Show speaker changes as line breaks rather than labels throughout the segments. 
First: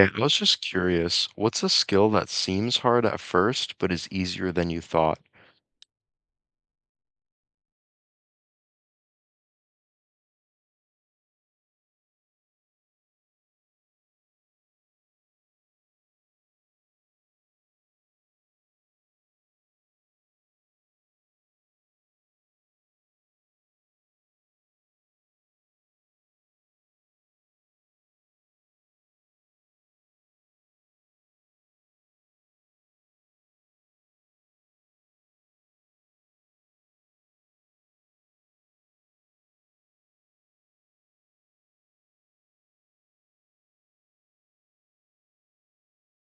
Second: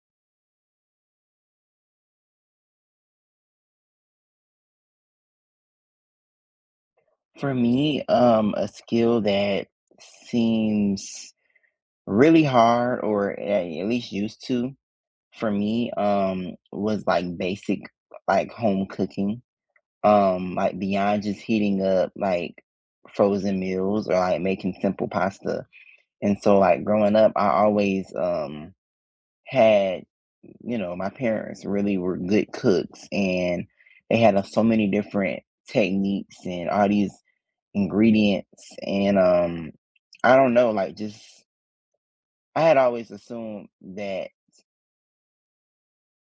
Okay, I was just curious, what's a skill that seems hard at first but is easier than you thought?
For me, a skill that seems really hard, or at least used to, for me, was like basic, like home cooking. Like beyond just heating up like frozen meals or like making simple pasta. And so, like growing up, I always had, you know, my parents really were good cooks, and they had so many different techniques and all these ingredients, and I don't know, like just I had always assumed that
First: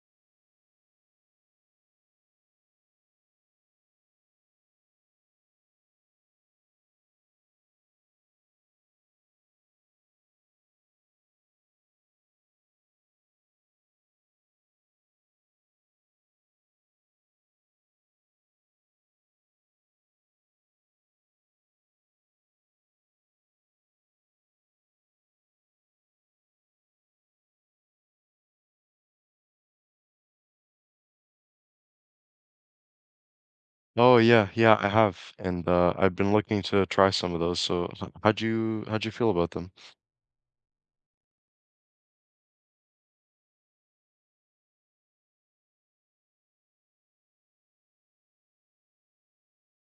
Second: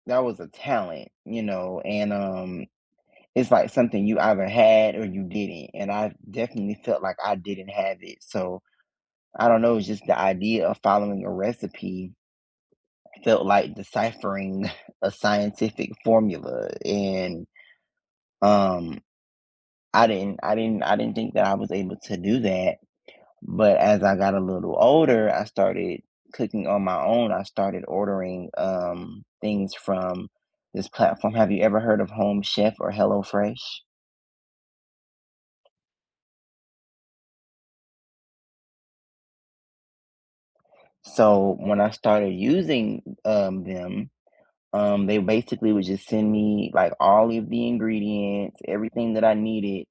that was a talent, you know, and it's like something you either had or you didn't. And I definitely felt like I didn't have it. So I don't know, it's just the idea of following a recipe felt like deciphering a scientific formula, and um I didn't think that I was able to do that. But as I got a little older, I started cooking on my own. I started ordering things from this platform. Have you ever heard of Home Chef or HelloFresh?
Oh yeah, yeah, I have, and I've been looking to try some of those. So how'd you feel about them?
So when I started using them, they basically would just send me like all of the ingredients, everything that I needed,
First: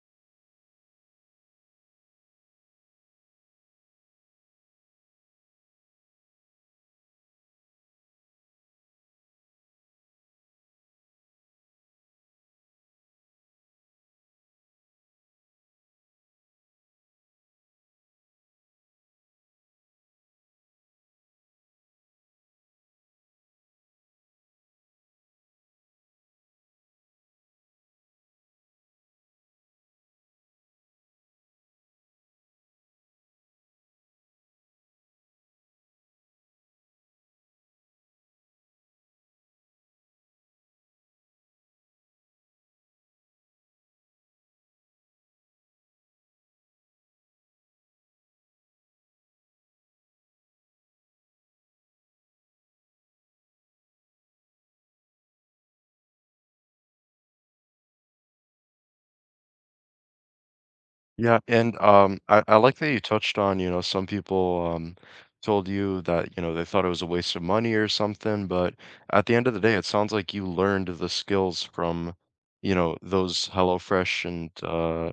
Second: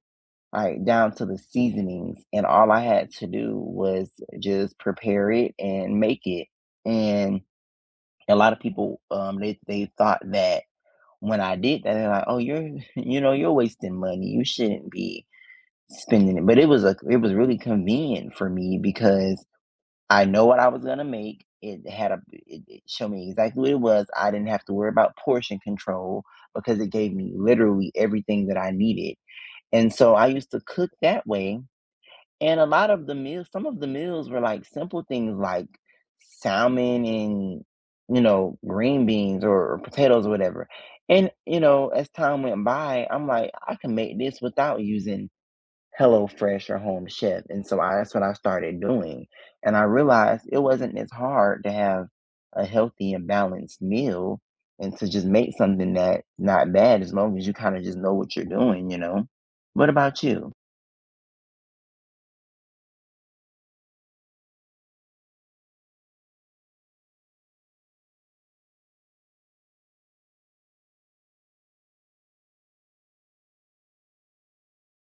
like down to the seasonings, and all I had to do was just prepare it and make it. And a lot of people, they thought that, when I did that, they're like, "Oh, you're you know, you're wasting money. You shouldn't be spending it." But it was really convenient for me because I know what I was gonna make. It showed me exactly what it was. I didn't have to worry about portion control because it gave me literally everything that I needed. And so I used to cook that way, and a lot of the meals some of the meals were, like, simple things like salmon and, you know, green beans or potatoes or whatever. And, you know, as time went by, I'm like, "I can make this without using HelloFresh or Home Chef," and so I that's what I started doing, and I realized it wasn't as hard to have a healthy and balanced meal, and to just make something that's not bad as long as you kinda just know what you're doing, you know? What about you?
Yeah, and I like that you touched on, you know, some people told you that, you know, they thought it was a waste of money or something, but at the end of the day, it sounds like you learned the skills from, you know, those HelloFresh and uh,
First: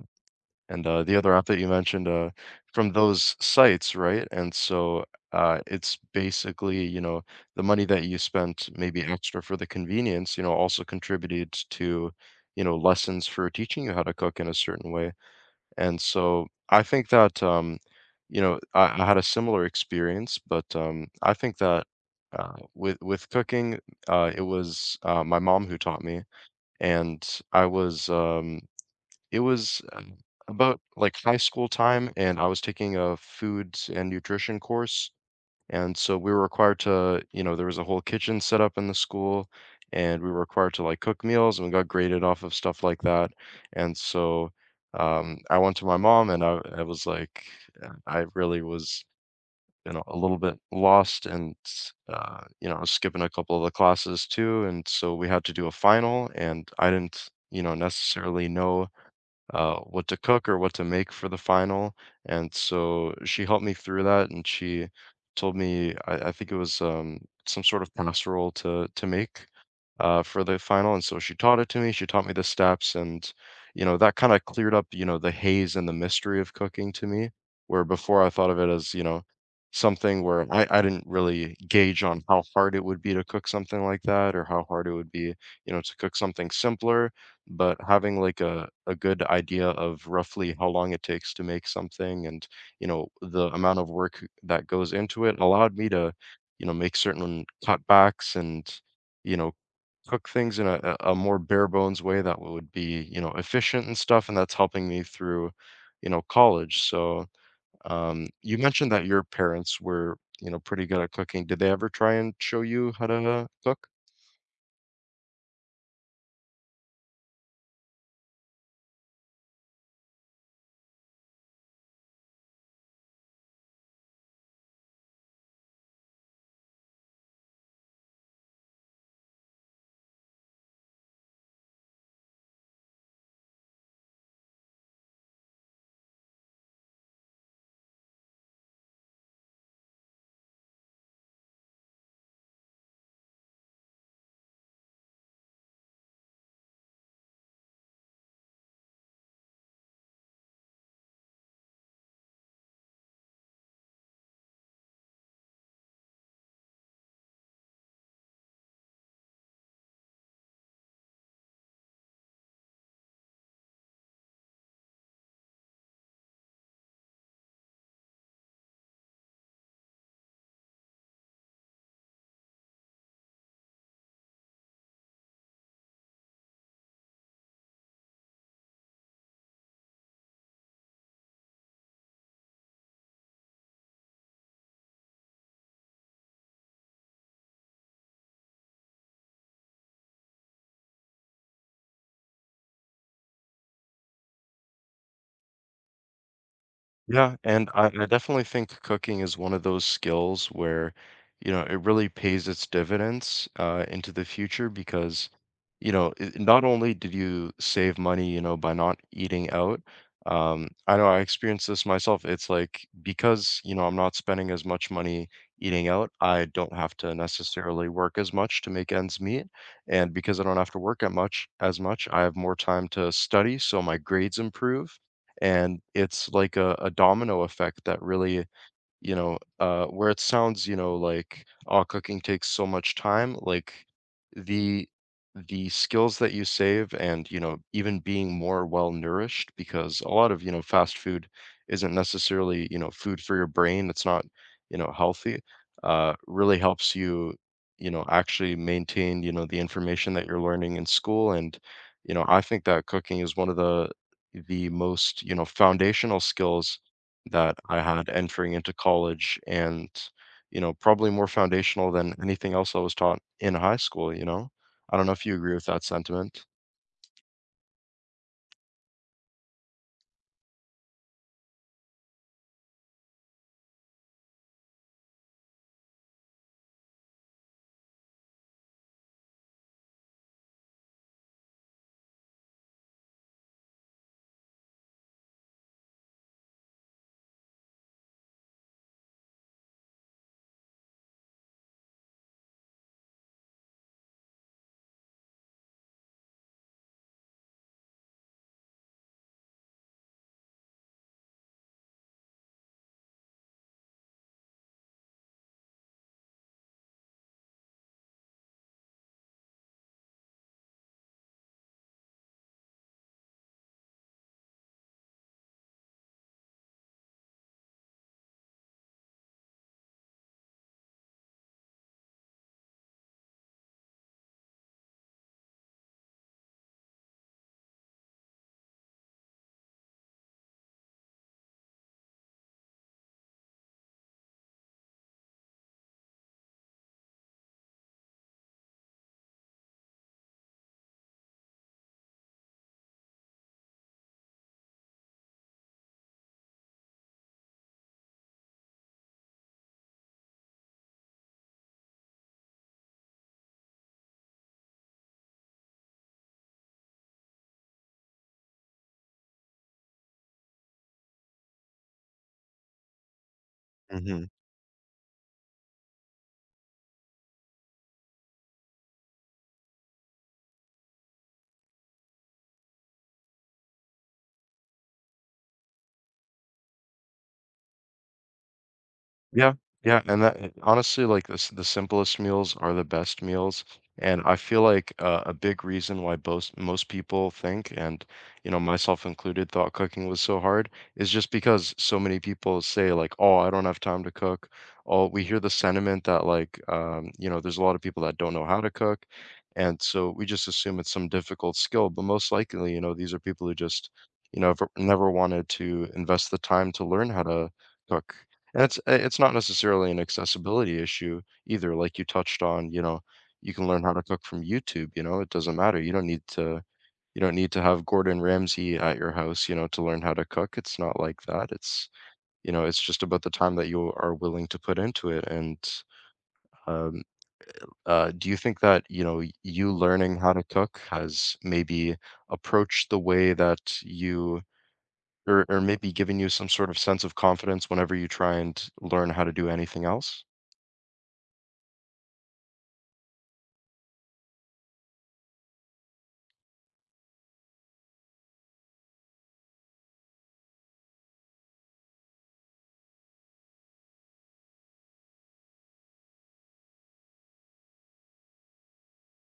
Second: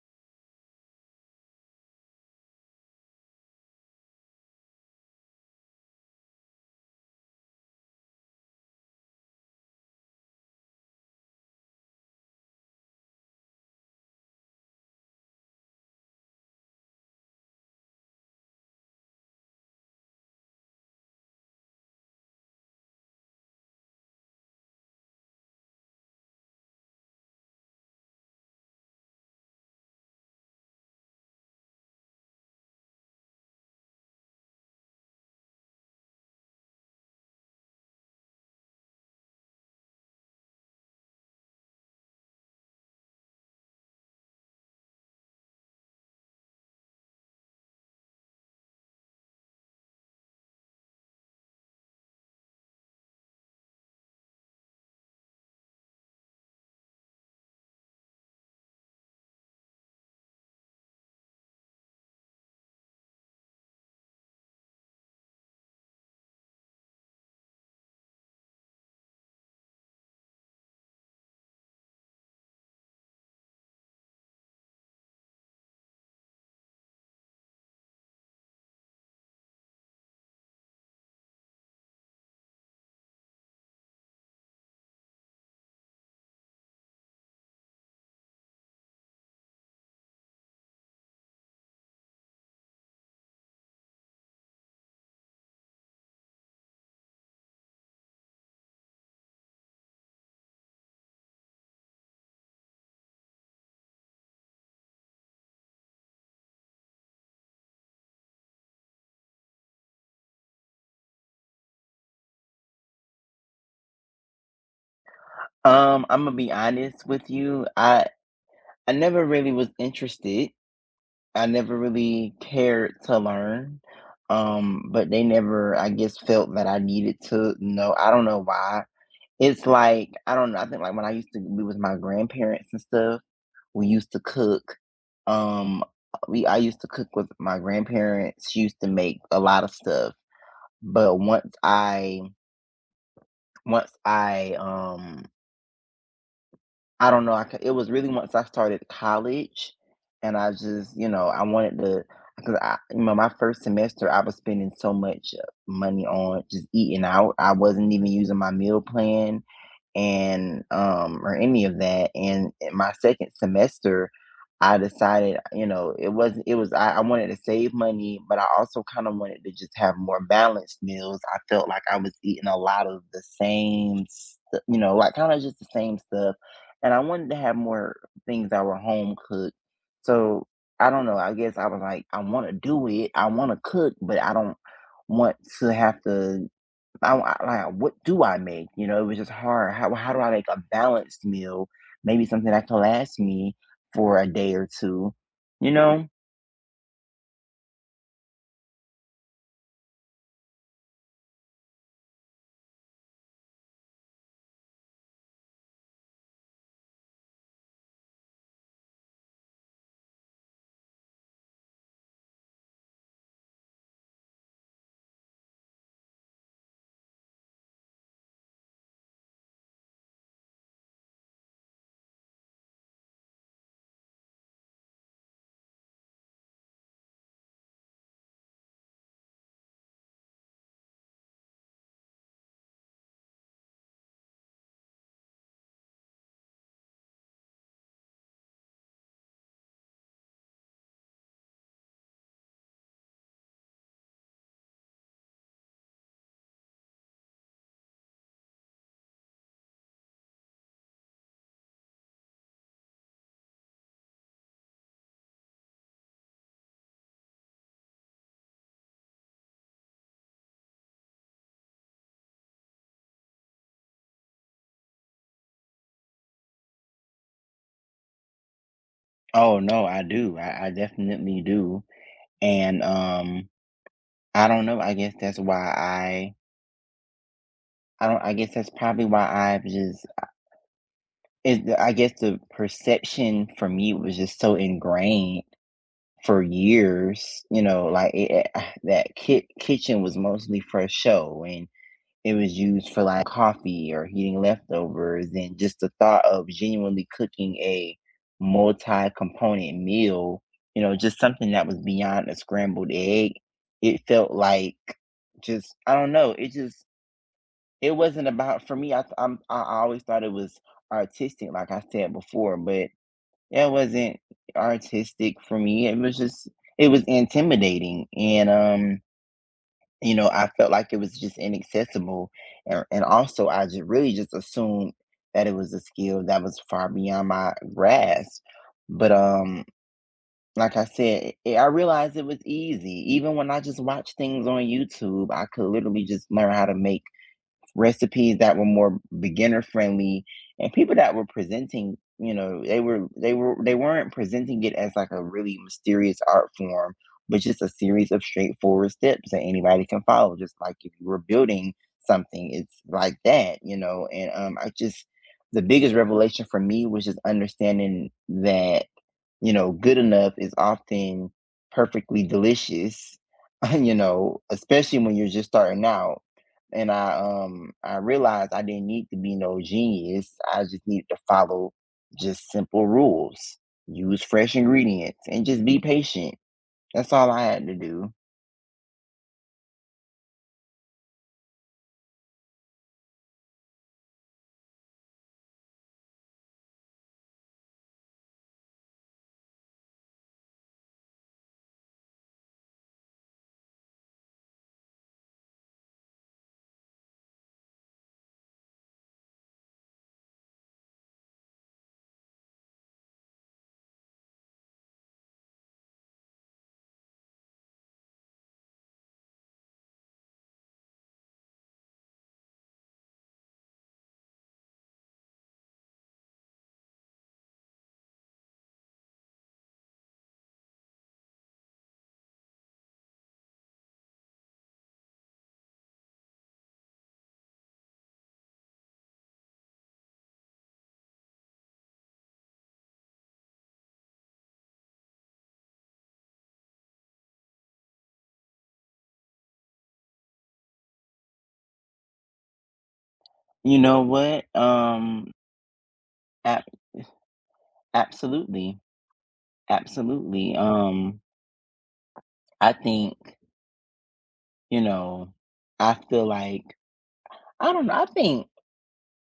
And uh, the other app that you mentioned from those sites, right? And so it's basically, you know, the money that you spent maybe extra for the convenience, you know, also contributed to, you know, lessons for teaching you how to cook in a certain way. And so I think that, you know, I had a similar experience, but I think that with cooking, it was my mom who taught me, and I was it was, about, like, high school time, and I was taking a foods and nutrition course, and so we were required to, you know, there was a whole kitchen set up in the school, and we were required to, like, cook meals, and we got graded off of stuff like that, and so, I went to my mom, and I was like, I really was, you know, a little bit lost and, you know, I was skipping a couple of the classes too, and so we had to do a final, and I didn't, you know, necessarily know what to cook or what to make for the final. And so she helped me through that, and she told me I think it was some sort of casserole to make for the final. And so she taught it to me. She taught me the steps, and you know that kind of cleared up, you know, the haze and the mystery of cooking to me, where before I thought of it as, you know, something where I didn't really gauge on how hard it would be to cook something like that or how hard it would be, you know, to cook something simpler, but having, like, a good idea of roughly how long it takes to make something and, you know, the amount of work that goes into it allowed me to, you know, make certain cutbacks and, you know, cook things in a more bare bones way that would be, you know, efficient and stuff, and that's helping me through, you know, college. So, you mentioned that your parents were, you know, pretty good at cooking. Did they ever try and show you how to cook?
I'm gonna be honest with you. I never really was interested. I never really cared to learn. But they never, I guess, felt that I needed to know. I don't know why. It's like I don't know. I think like when I used to be with my grandparents and stuff, we used to cook. Um, we I used to cook with my grandparents. She used to make a lot of stuff. But once I I don't know, I c it was really once I started college, and I just, you know, I wanted to, because I you know, my first semester, I was spending so much money on just eating out, I wasn't even using my meal plan, and or any of that. And in my second semester I decided, you know, it was not it was I wanted to save money, but I also kind of wanted to just have more balanced meals. I felt like I was eating a lot of the same you know, like kind of just the same stuff, and I wanted to have more things that were home cooked. So I don't know, I guess I was like, I want to do it, I want to cook, but I don't want to have to. I w I like, What do I make? You know, it was just hard. How do I make a balanced meal? Maybe something that can last me for a day or 2, you know?
Yeah, and I definitely think cooking is one of those skills where, you know, it really pays its dividends into the future because, you know, it, not only did you save money, you know, by not eating out, I know I experienced this myself. It's like because, you know, I'm not spending as much money eating out, I don't have to necessarily work as much to make ends meet. And because I don't have to work at much, I have more time to study, so my grades improve, and it's like a domino effect that really, you know, where it sounds, you know, like, "Oh, cooking takes so much time," like, the skills that you save and, you know, even being more well-nourished because a lot of, you know, fast food isn't necessarily, you know, food for your brain, it's not, you know, healthy, really helps you, you know, actually maintain, you know, the information that you're learning in school, and, you know, I think that cooking is one of the most, you know, foundational skills that I had entering into college and, you know, probably more foundational than anything else I was taught in high school, you know? I don't know if you agree with that sentiment.
Oh, no, I do. I definitely do, and, I don't know, I guess that's why I don't I guess that's probably why I've just it I guess the perception for me was just so ingrained for years, you know, like, it that ki kitchen was mostly for show, and it was used for like coffee or heating leftovers. And just the thought of genuinely cooking a multi-component meal, you know, just something that was beyond a scrambled egg, it felt like just I don't know, it just it wasn't about for me. I th- I'm, i I always thought it was artistic, like I said before, but it wasn't artistic for me, it was intimidating. And you know, I felt like it was just inaccessible. And also, I just really just assumed that it was a skill that was far beyond my grasp. But like I said, I realized it was easy. Even when I just watched things on YouTube, I could literally just learn how to make recipes that were more beginner friendly, and people that were presenting, you know, they weren't presenting it as like a really mysterious art form, but just a series of straightforward steps that anybody can follow, just like if you were building something. It's like that, you know, and I just the biggest revelation for me was just understanding that, you know, good enough is often perfectly delicious, you
Hmm.
know, especially when you're just starting out. And I realized I didn't need to be no genius. I just needed to follow just simple rules, use fresh ingredients, and just be patient. That's all I had to do.
Yeah, yeah, and that eh, honestly, like, this, the simplest meals are the best meals, and I feel like, a big reason why most people think, and, you know, myself included, thought cooking was so hard, is just because so many people say, like, "Oh, I don't have time to cook." Oh, we hear the sentiment that, like, you know, there's a lot of people that don't know how to cook, and so we just assume it's some difficult skill, but most likely, you know, these are people who just, you know, ever never wanted to invest the time to learn how to cook. And it's not necessarily an accessibility issue either. Like you touched on, you know, you can learn how to cook from YouTube, you know, it doesn't matter. You don't need to have Gordon Ramsay at your house, you know, to learn how to cook. It's not like that. It's, you know, it's just about the time that you are willing to put into it. And um, do you think that, you know, you learning how to cook has maybe approached the way that you or maybe given you some sort of sense of confidence whenever you try and learn how to do anything else?
You know what? Ab- Absolutely. Absolutely. I think, you know, I feel like I don't know. I think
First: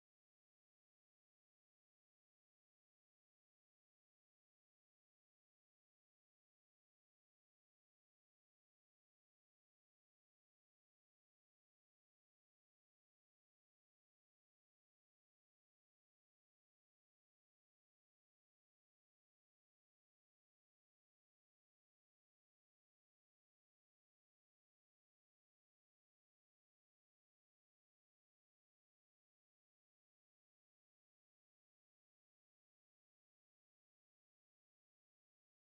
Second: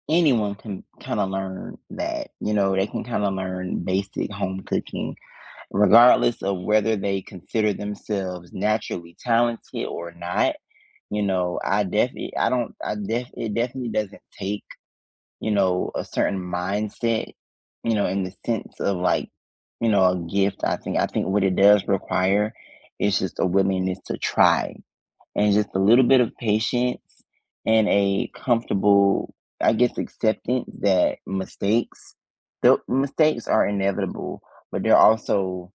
anyone can kind of learn that. You know, they can kind of learn basic home cooking, regardless of whether they consider themselves naturally talented or not. You know, I definitely, I don't, I def, it definitely doesn't take, you know, a certain mindset, you know, in the sense of like, you know, a gift. I think what it does require is just a willingness to try, and just a little bit of patience, and a comfortable, I guess, acceptance that the mistakes are inevitable, but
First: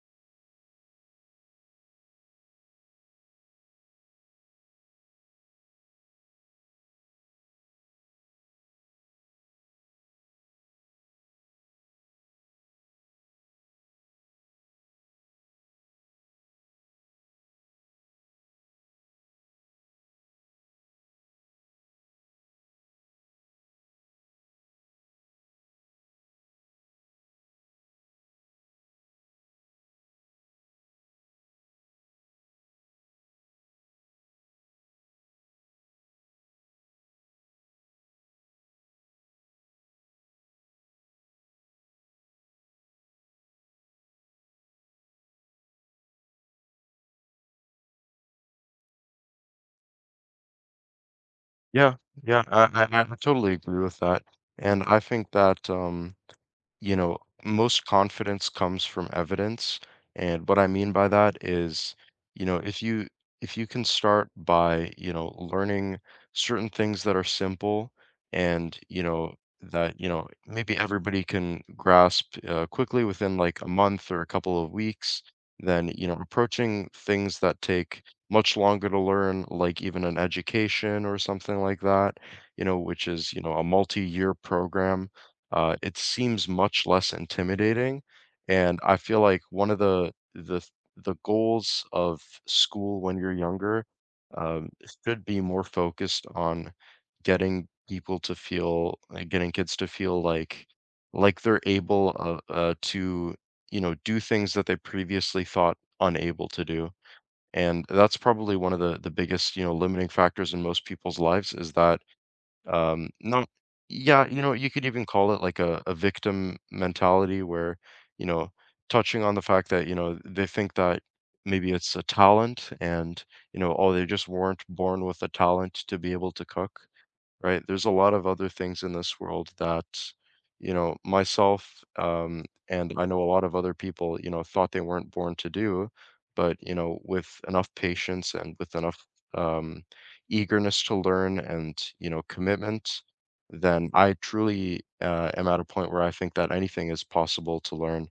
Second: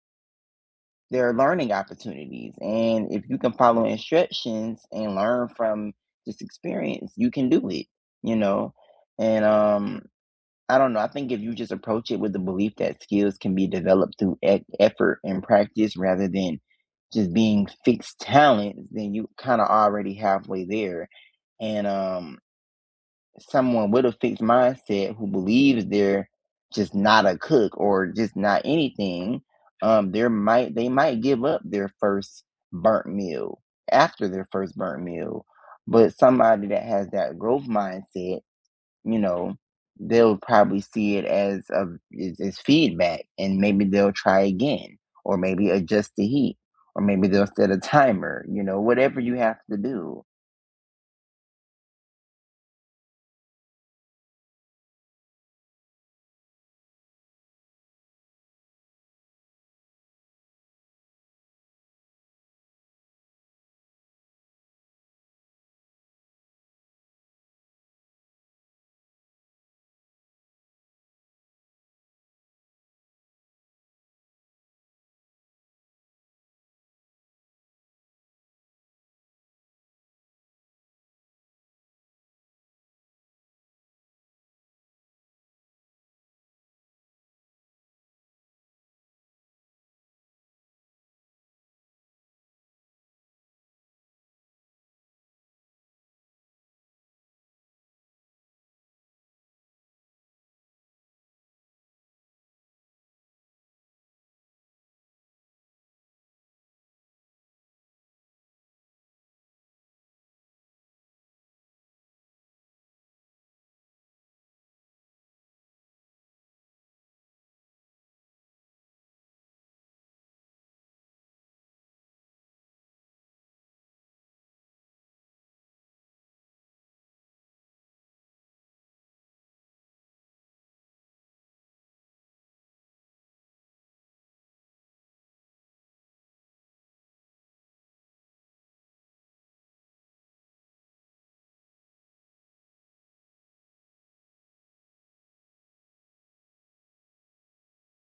they're learning opportunities. And if you can follow instructions and learn from this experience, you can do it. You know, and I don't know. I think if you just approach it with the belief that skills can be developed through effort and practice rather than just being fixed talent, then you kind of already halfway there. And someone with a fixed mindset who believes they're just not a cook or just not anything, there might they might give up their first burnt meal after their first burnt meal. But somebody that has that growth mindset, you know, they'll probably see it as as feedback, and maybe they'll try again, or maybe adjust the heat, or maybe they'll set a timer. You know, whatever you have to do.
Yeah, yeah, I totally agree with that, and I think that, you know, most confidence comes from evidence. And what I mean by that is, you know, if you can start by, you know, learning certain things that are simple and, you know, that, you know, maybe everybody can grasp quickly within like a month or a couple of weeks, then, you know, approaching things that take much longer to learn, like even an education or something like that, you know, which is, you know, a multi-year program, it seems much less intimidating, and I feel like one of the goals of school when you're younger, um, should be more focused on getting people to feel like, getting kids to feel like they're able to, you know, do things that they previously thought unable to do. And that's probably one of the biggest, you know, limiting factors in most people's lives is that not yeah, you know, you could even call it like a victim mentality where, you know, touching on the fact that, you know, they think that maybe it's a talent and, you know, oh, they just weren't born with a talent to be able to cook, right? There's a lot of other things in this world that, you know, myself and I know a lot of other people, you know, thought they weren't born to do, but you know, with enough patience and with enough, um, eagerness to learn and you know commitment, then I truly am at a point where I think that anything is possible to learn,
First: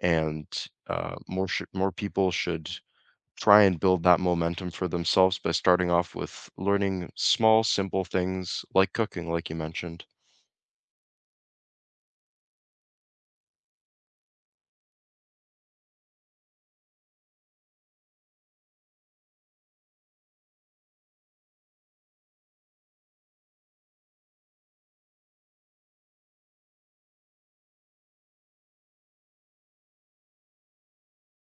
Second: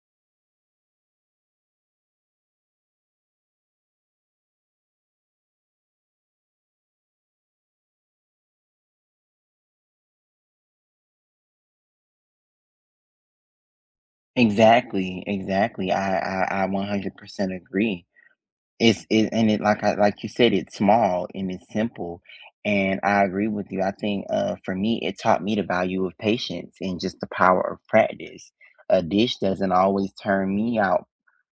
and more people should try and build that momentum for themselves by starting off with learning small, simple things like cooking, like you mentioned.
Exactly, exactly. I 100% agree. It's it, and it, like you said, it's small and it's simple. And I agree with you. I think for me, it taught me the value of patience and just the power of practice. A dish doesn't always turn me out,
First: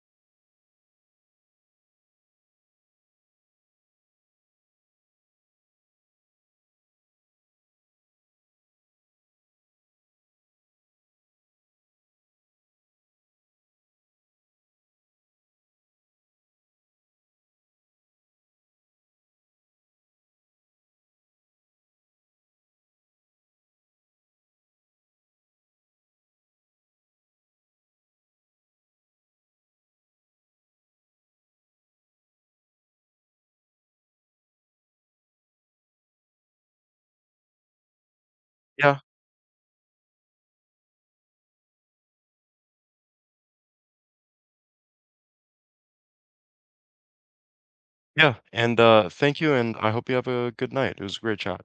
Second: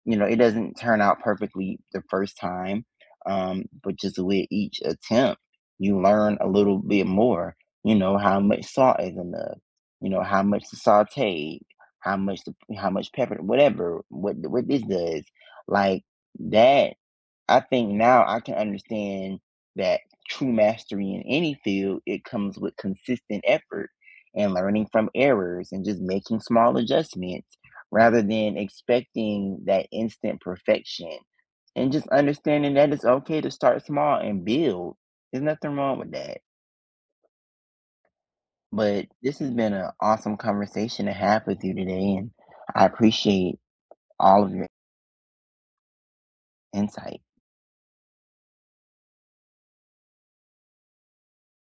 you know, it doesn't turn out perfectly the first time, but just with each attempt, you learn a little bit more, you know, how much salt is enough, you know, how much to saute, how much pepper, whatever, what this does. Like that, I think now I can understand that true mastery in any field, it comes with consistent effort and learning from errors and just making small adjustments rather than expecting that instant perfection. And just understanding that it's okay to start small and build. There's nothing wrong with that.
Yeah,
But this has been an awesome conversation to have with you today, and I appreciate all of your insight.
yeah. And thank you, and I hope you have a good night. It was a great chat.